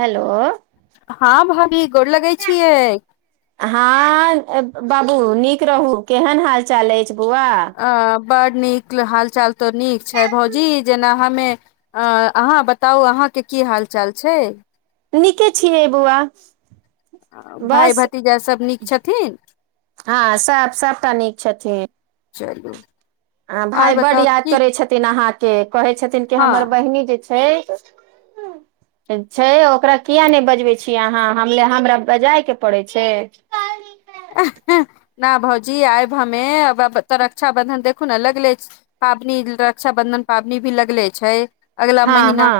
Hello हाँ भाभी गोड़ लगै छियै हँ ए ब बाबू नीक रहू। केहन हाल चाल अछि बौआ? अ बड नीक हाल चाल त नीक छै भौजी जेना हमे अ अहाँ बताउ, अहाँके की हाल चाल छै? नीके छियै बऊआ भाय-भतीजा सब नीक छथिन? हँ सब, सबटा नीक छथिन चलु आ भाय बड्ड याद करै छथिन अहाँके। कहै छथिन कि हँ हमर बहिनी जे छै हँ छै ओकरा किया नहि बजबै छियै अहाँ। हम हमरा बजैय के पड़ै छै ऐ अ न भौजी आयब हमे। अब अ तऽ रक्षा बंधन देख देखु न लगले छ पाबनी रक्षा बंधन पाबनी भी लगले छै एगला हँ महीना हँ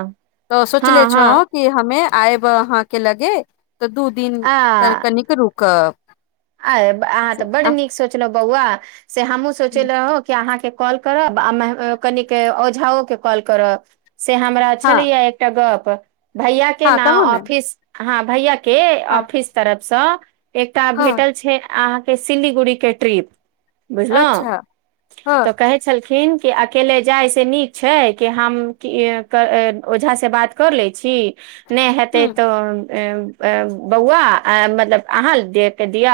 तऽ हँ सोचले हँ छौहक कि हमे आयब अहाँ के लगे तऽ दू दिन त कनि रुकब आयब, अहाँ तऽ बड नीक सोचलहुं बौआ से हमहूँ सोचल लहौ कि अहाँके कॉल करब आ मे ए कनिक औझाओ के कॉल करब से हमरा हँ छलैया एकटा गप। भैया के हँ ना कहू ने ऑफिस, हँ भैया के के हँ ऑफिस तरफ स एकटा भेट हँ छै अहाँके सिलीगुड़ी के ट्रिप, बुझलों। अच्छा हँ तऽ ह कहै छलखिन कि अकेले जाय से नीक छै कि हम कि कर अ ओझा से बात कर ले छी नै हेते तो ऐं ऐं बौआ आहाँ मतलब अहाँ दे के दिय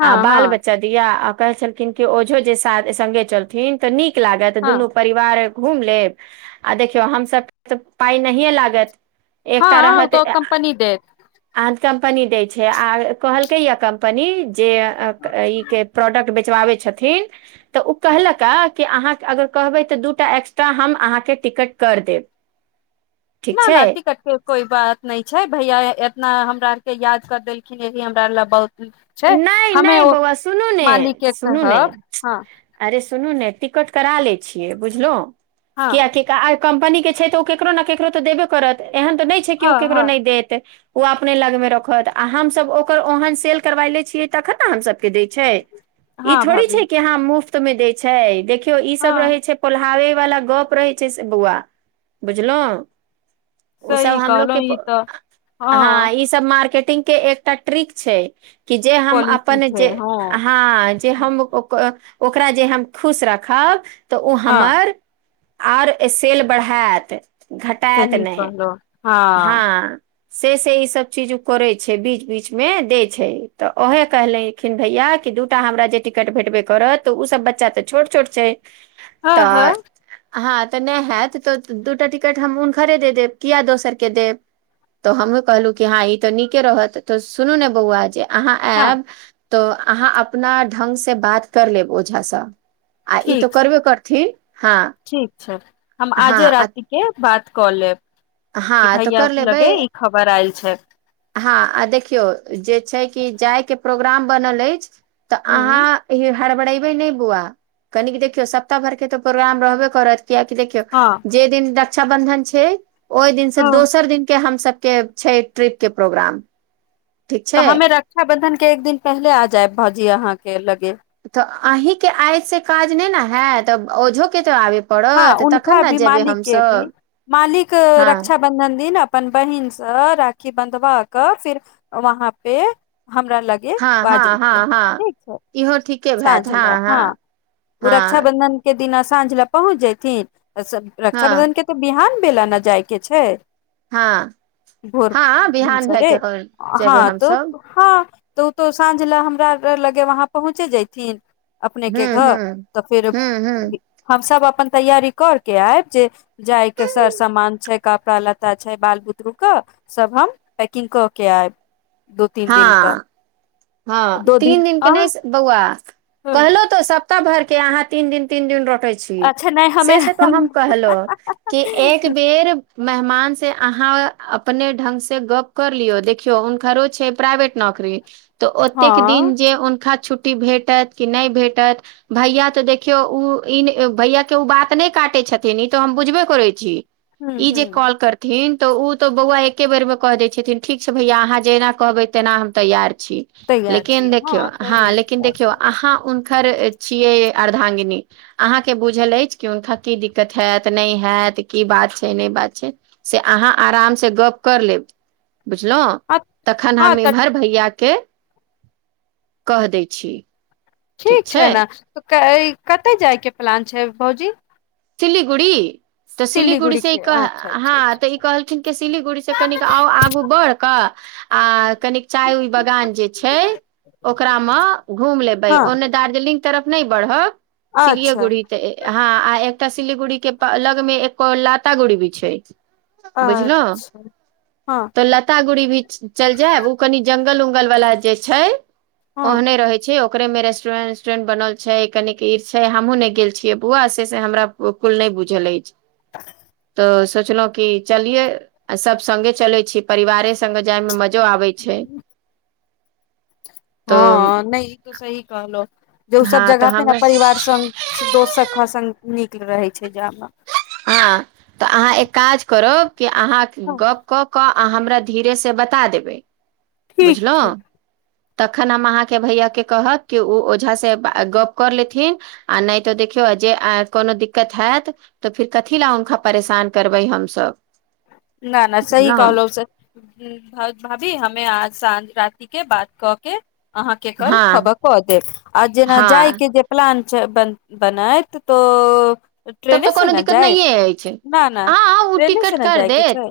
हँ आ बाल हँ बच्चा दिया आ कहै छलखिन कि ओझो जे साद संगे चल थिन तऽ नीक लागत हँ दुनू परि घूम लेब आ देखियौ हमस तऽ पाइ नहिए लागत। एकत हँ ओ रहत तऽ कम्पनी देत आद कंपनी दै छै आ कहलकै या कंपनी जे अ अ कई के प्रोडक्ट बेचबाबै छथिन तऽ ऊ कहलक कि अहाँ के अगर कहबै तऽ दूटा एक्स्ट्रा हम अहाँके टिकट कर देब [inaudible] न न टीकट के कोई बात नय छै भैया एतना हमरा आर के याद कर देलखिन यही हमरा ले बहुत छै नहि हमे नहि ओ बौआ सुनू ने मालिक के सुनू ने कहब हँ। अरे सुनू ने टिकट करा लै छियै बुझलों हँ कयाकि त आई कम्पनी के छै तऽ ओ केकरो ने केकरो तऽ देबे करत एहन तऽ नय छै कि ओ हँ केकरो हँ नय देत। ओ अपने लग मे रखत आ हमस ओकर ओहन सेल्फ करबाय लै छियै तखन न हम सभके दै छै ई हँ थोड़ी भाभी छै कि हँ मुफ्त मे दै छै देखियौ ई सब रहै हँ छै पोलहाबे वाला गप रहै छै से बौआ बुझलों ओ सब सही हमलोग के कहलहु ई प तऽ हँ ई सब मार्केटिंग के एक टा ट्रिक छै की जे हम पॉलिसी अपन छै जे आ हँ हाँ जे हम ओकरा जे हम खुश राखब तऽ ओ हँ हमर आर ए सेल बढ़ायत घटात सही नै कहलहु हँ। से से ई सब चीज उ करै छै बीच बीच मे देै छै। तऽ ओहे कहलखिन भैया कि दूटा हमरा जे टिकट भेटबे करत तऽ उ सब बच्चा तऽ छोट छोट छै। हँ हँ तऽ हँ तऽ नय हाएत तऽ दूटा टिकट हम ऊनखरे द देब किया दोसरके देब। तऽ हमहुँ कहलु कि हँ ई त नीके रहत त सुनू ने बौआ जाएब अहाँ हँ आयब तऽ अहाँ अपना ढंग से बात कर लेब ओझास। आ ई तऽ ठीक छै करबे करथिन हँ। ठीक छै हम आजे हँ राति के बात कऽ लेब। कि हँ तऽ भैय कर के लगे लेबै ई खबर आएल छै हँ आ देखियौ जे छै कि जायके प्रोग्राम बनल अछि तऽ हूँ अहाँ एहि हाड़बड़ैबे नै बौआ कनिक देखियौ सप्ताह भर के त प्रोग्राम रहबे करत कियाकि देखियौ हँ जे दिन रक्षाबन्धन छै ओहि दिनसँ हँ दोसर दिनके हम सभके छै ट्रिप के प्रोग्राम ठीक तऽ छै हमे रक्षाबंधन के एक दिन पहिले आ जायब भाजी अहाँकेँ लगे तऽ अही केँ आइ से काज नहि ने है तऽ ओझोके तो आबे हँ पड़त तखन उनका ने भी जेबै मालिक के भी हमसभ मालिक हँ रक्षा बंधन दिन अपन बहिनसँ राखी बन्धवा क फिर वहाँ पे हमरा लगे हँ हँ हँ बाजैथिन हँ ठीक छै इहो ठीके भैत साँझ हँ लए हँ ह। ओ हँ रक्षाबंधन के दिना साँझ लए पहुँच जयथिन हँ रक्षाबंधने तऽ बिहान भेलेला ने जाय के छै। हँ भोर हँ भिनस बिहान भए रे के हँ जेबै त। हमसभ हँ तऽ ओ तो साँझ लए हमरा लगे वहाँ पहुँचे जथिन अपने हूँ के घर हूँ तऽ फेर हूँ हूँ हमस अपन तैयारी करके आब ज जाय के सर सामान छै कपड़ा लत्ता छै बाल बुतरू कऽ सभ हम पैकिग क के आएब। ह ह दो तीन दिन आ के नहि बौआ हम्म, कहलो सप्ताह भर के अहाँ तीन दिन तीन दिन रोटे से अच्छा नहि हमे तऽ हम कहल कि एक बेर मेहमान से अहा अपने ढंग से गप कर लियो देखियो हुनकरो छै प्राइवेट नौकरी त ओतेक दिन हँ जे हुनका छुट्टी भेटत कि नहि भेटत भैया तऽ देखियौ ओ ई भैया के ओ बात नहि काटे छथिन ई त हम बुझबे करै छी ह ई ह जे कॉल करत। थिन तऽ ओ त बौआ एके बेर मे क दै छथिन, ठीक छै भैया अहां जे एना कहबै तना हम तैय छी तैयार लेकिन छियै देखियौ हँ ह सही ल देखौ अहाँ। खर छियै अर्धांगिन अहाँकेँ बुझल अछि कि हुनका की दिकत हैत नहि हैत की बात छै नहि बात छै। से अहाँ अराम से गप कर लेब बुझलहूँ तखन हँ हम तऽ एमहर भैया के कह दै छी ठीक छै ने तऽ काल्हि कतय जाइके पलान छै भाउजी। सिलीगुड़ी। त सिलीगुड़ी सिलीगुड़ीसं ई के कह अच्छा हा अच्छा अच्छा त ई कहलखिन कि सिलीगुड़ीसं कनिक और आगु बढ़ कऽ आ कनिक चाय उइ बगान जे छै ओकरा मे घुमि लेबै, हँ ओने। दार्जिलिंग तरफ नै बढ़व, अच्छा सिलीगुड़िये से, हा आ एकटा। एकटा सिलीगुड़ी के लग मे एक और लातागुड़ी भी छै। बुझलहूँ, अच्छा हँ त लातागुड़ी भी चल जायब ओ कनि जंगल उंगल वाला जे छै, हँ ओहने रहै छै। छै, ओकरे में रेस्टोरेट वेस्टोरेंट बनल छै कनि इ छै, हमहु नै गेल छियै बौना, से से हमरा बिल्कूल नै बुझल अछि। त सोचलहूँ कि चलियै, सभ संगे चलै छी परिवारे संगे जाय मे मजा मजा आबै छै। तऽ हा, नहि इ तो सही कहलह, जे ओ सभ हँ तऽ जगह अपन हमरा परिवार संग से दोस सखा संग नीक रहै छै। जाय मे। हा, त अहाँ एक काज करब कि अहा हँ गप कऽ के आ हमरा धीरे से बता देबै, ठीक छै बुझलहूँ तखन हम अहाँकेँ भैयाके कहब कि ओ ओझासे गप क लेथिन आ नहि तऽ देखियौ जे कोनो दिकत हयत त फिर कथी लए हुनका परेशान करबै हमसभ। न न सही बुझलहुँ कहलौं से। भाव भाभी हमे आज सांझ राति के बात क के अहांके कल हँ खबर क देब, आ जेना हँ जायके जे पलान च बन बनैत तो तब ट्रेने त से कोनो ने दिकत जायब नहिये एछै। न न आ हाँ उ ट्रेने से टिकट क ने कर जायके देत, छै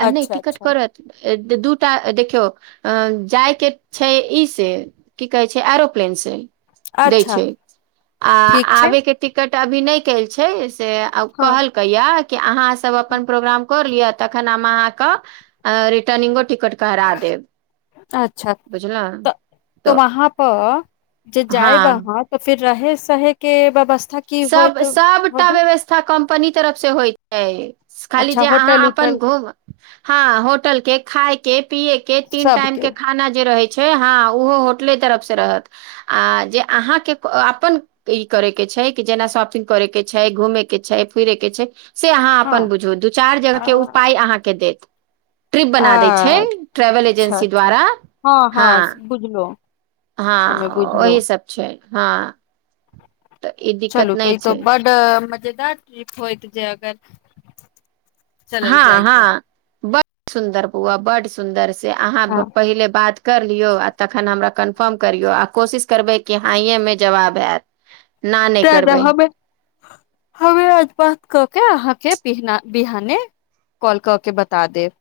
आ नय अच्छा टिकट अच्छा करत दु दुटा देखियौ, अ जाइ के छै इ से की कहै छै आरो प्लेन से दै अच्छा छै आ ठीक छै आबै के टिकट अभी नय कल्ह छै से आ हँ कहल हैया कि अहांसब अपन प्रोग्राम कर लिअ तखन हम अहांक आ रिटर्निगो टिकट अच्छा बुझलहु त त तऽ वहां प जे जायब हँ आहां त फेर रहै सहै के व्यवस्था की सब होयत सबटा होगी व्यवस्था कंपनी तरफ से होइ यैस खाली अच्छा जे अहां होटल अपन उटल घोघ हां, होटल के, खाय के, पियै के, तीन टाइम सबके के खाना जे रहै छै हां उहो होटले तरफ से रहत। आ जे अहांके क अपन इ करैके छै जेना शॉपिंग करै के छै, घुमे के छै फिरे के छै से अहां अपन हँ बुझु, दू चारि जगह आ के उ पाई अहांके देत। ट्रिप आ बना दै छै ट्रेवल च्छा एजेंसी अच्छा द्वारा हां हां से बुझलो हमे हां बुझलो ओहि सब छै हां चलु कइतौ छै बड मजेदार ट्रीप होयत जे अगर चलल हँ जाय तऽ हँ बड सुन्दर बौआ बड सुन्दर से अहाँ हँ पहिले बात कर लियौ आ तखन हमरा कन्फर्म करियौ आ कोशिश करबै कि हँ यें मे जवाब आएत तें रहबै [inaudible] हमरा बात क के अहांके पिहना बिहाने कॉल कऽ के बता देब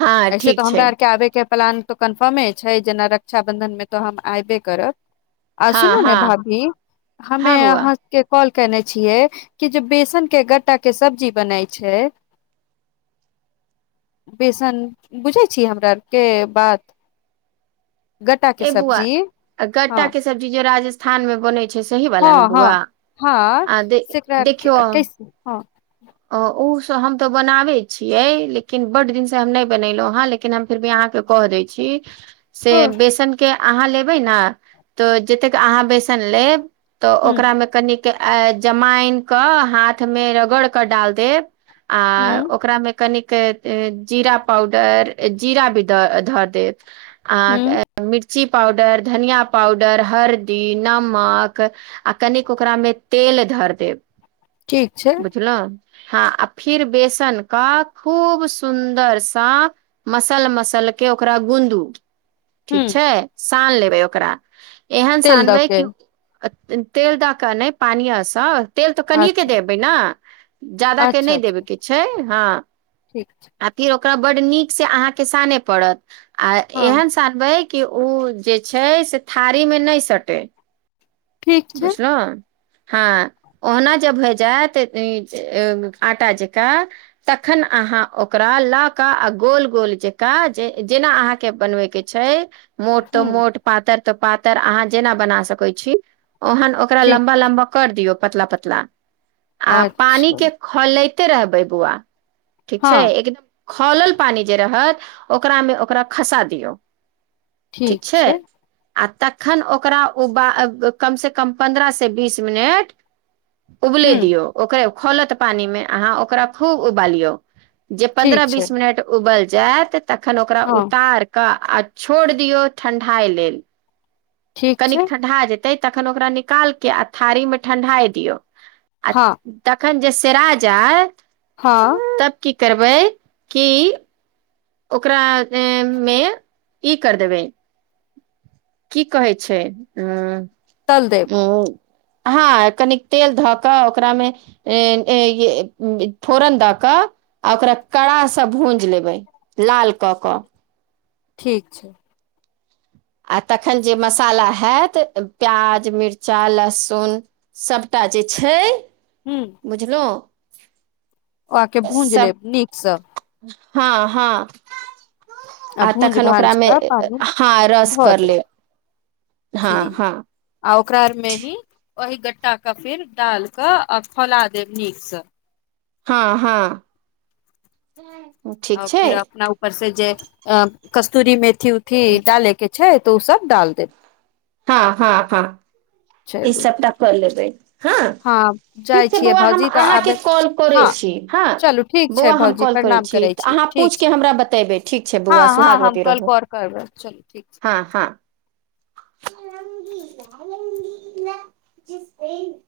हँ ऐसे ठीक तऽ छै हमरा आरके आबे के प्लान तो कन्फर्मे छै जेना रक्षा बंधन मे तो हम आऐबे करब आ हँ सुनू ने हँ भाभी हमे हँ बौआ हाँ के कॉल कैने छियै कि जे बेसन के गट्टा के सब्जी बनई छै [inaudible] बेसन बुझै छीयै हमरा आरके बात गट्टाके ए बौआ सब्जी हँ गट्टा के सब्जी राजस्थान मे बनै सही वाला ने हँ हँ बौआ हँ आ देख सेकरा के- देखियौ कैसे हाँ अ उ सब हम तऽ बनाबै छियै लेकिन बड दिन से हम नय बनेलहुं हेँ लेकिन किन हम फिर भी अहाँके कह दै छी से हँ बेसनके अहाँ लेबै न तऽ जतेक अहाँ बेसन लेब तऽ ह ओकरामे कनिक जमाइन कऽ हाथमे रगड़ कऽ डाल देब आ ह ओकरामे कनिक जीरा पाउडर जीरा भी द धऽ देब ह आहाँके मिर्ची पाउडर धनिया पाउडर हरदी नमक आ कनिक ओकरामे तेल धर देब ठीक छै बुझलौ हँ आ फिर बेसन कऽ खूब सुन्दरसँ मसल मसल के ओकरा गूंदू ह ठीक छै सान लेबै ओकरा एहन तेल दऽ सानबै के कि तेल दऽ कऽ नहि पानियसँ तेल तऽ कनियैके अच्छा देबै न जादाके अच्छा नहि अच्छा देबयके छै हँ ठीक छै आ फिर ओकरा बड्ड नीक से अहाँके साने पड़त आ हँ एहन सान बै कि ओ जे छै से थारी मे नय सटे ठीक छै बुछलौं हँ ओहुना जे भय जायत ई जे आँटा जेका तखन अहाँ ओकरा ला के आ गोल गोल जेका जे जेना अहाँ के बनवे के छै मोट ह तऽ मोट पातर तऽ पातर अहाँ जेना बना सकै छी ओहन ओक करा ठीक लम्बा लम्बा कर दियौ पतला पतला आ पानी अच्छा के खलैते रहबै बौआ ठीक छै हँ एकदम खौलल पानी जे रहत ओकरामे ओकरा खसा दियौ ठीक छै आ तखन ओकरा ओ बा अ कमसँ कम पन्द्रह से बीस मिनट उबले ह दियौ ओकरे खौलत पानिमे अहाँ ओकरा खूब उबालियौ जे ठीक पन्द्रह छै बीस मिनट उबल जैत तखन ओकरा हँ उतार कऽ आ छोड़ दियौ ठंढाइ लेल ठीक कनिक छै ठंढा जेतै तखन ओकरा निकालके आ थारी मे ठंढाइ दियौ आ हँ तखन जे सेरा जाय हँ तब की करबै की ओकरा मे ई कर देबै की कहै छै ऐं तल देब उंम्म हँ कनिक तेल धऽ कऽ ओकरामे ऐं एय फोरन दऽ कऽ आ ओकरा कड़ासँ भूंज लेबै। लाल कऽ कऽ ठीक छै आ तखन जे मसाला हैत प्याज मिरचा लहसुन सभटा जे छै हूँ बुझलौं ओ आके भूंज लेब नीकसँ हँ हँ आ भूज तखन भाज ओकरामे कऽ पानि हँ रस धऽ कर देब ले हँ ठीक हँ आ ओकरा आर मेही ओही गट्टाके फिर डाल कऽ आ खौला देब नीकसँ हँ हँ आ ठीक छै फिर अपना ऊपर से जे अ कस्तूरी मेथी उथी डाले के छै तऽ उ सब डाल देब हँ हँ हँ ई चलू सबटा कऽ लेबै हँ हँ जाइ ठीक छै छियै बौआ हम भौजी तऽ अहाँके आबे कॉल करै हँ छी हँ चलू ठीक छै बौआ हम भौजी कॉल करै प्रणाम छी छियै अहाँ ठीक पूछि छै कऽ हमरा बतेबै ठीक छै हँ बौआ हँ हम सुहागवती कल रहू कॉल करबै चलू ठीक हँ हँ [unintelligible]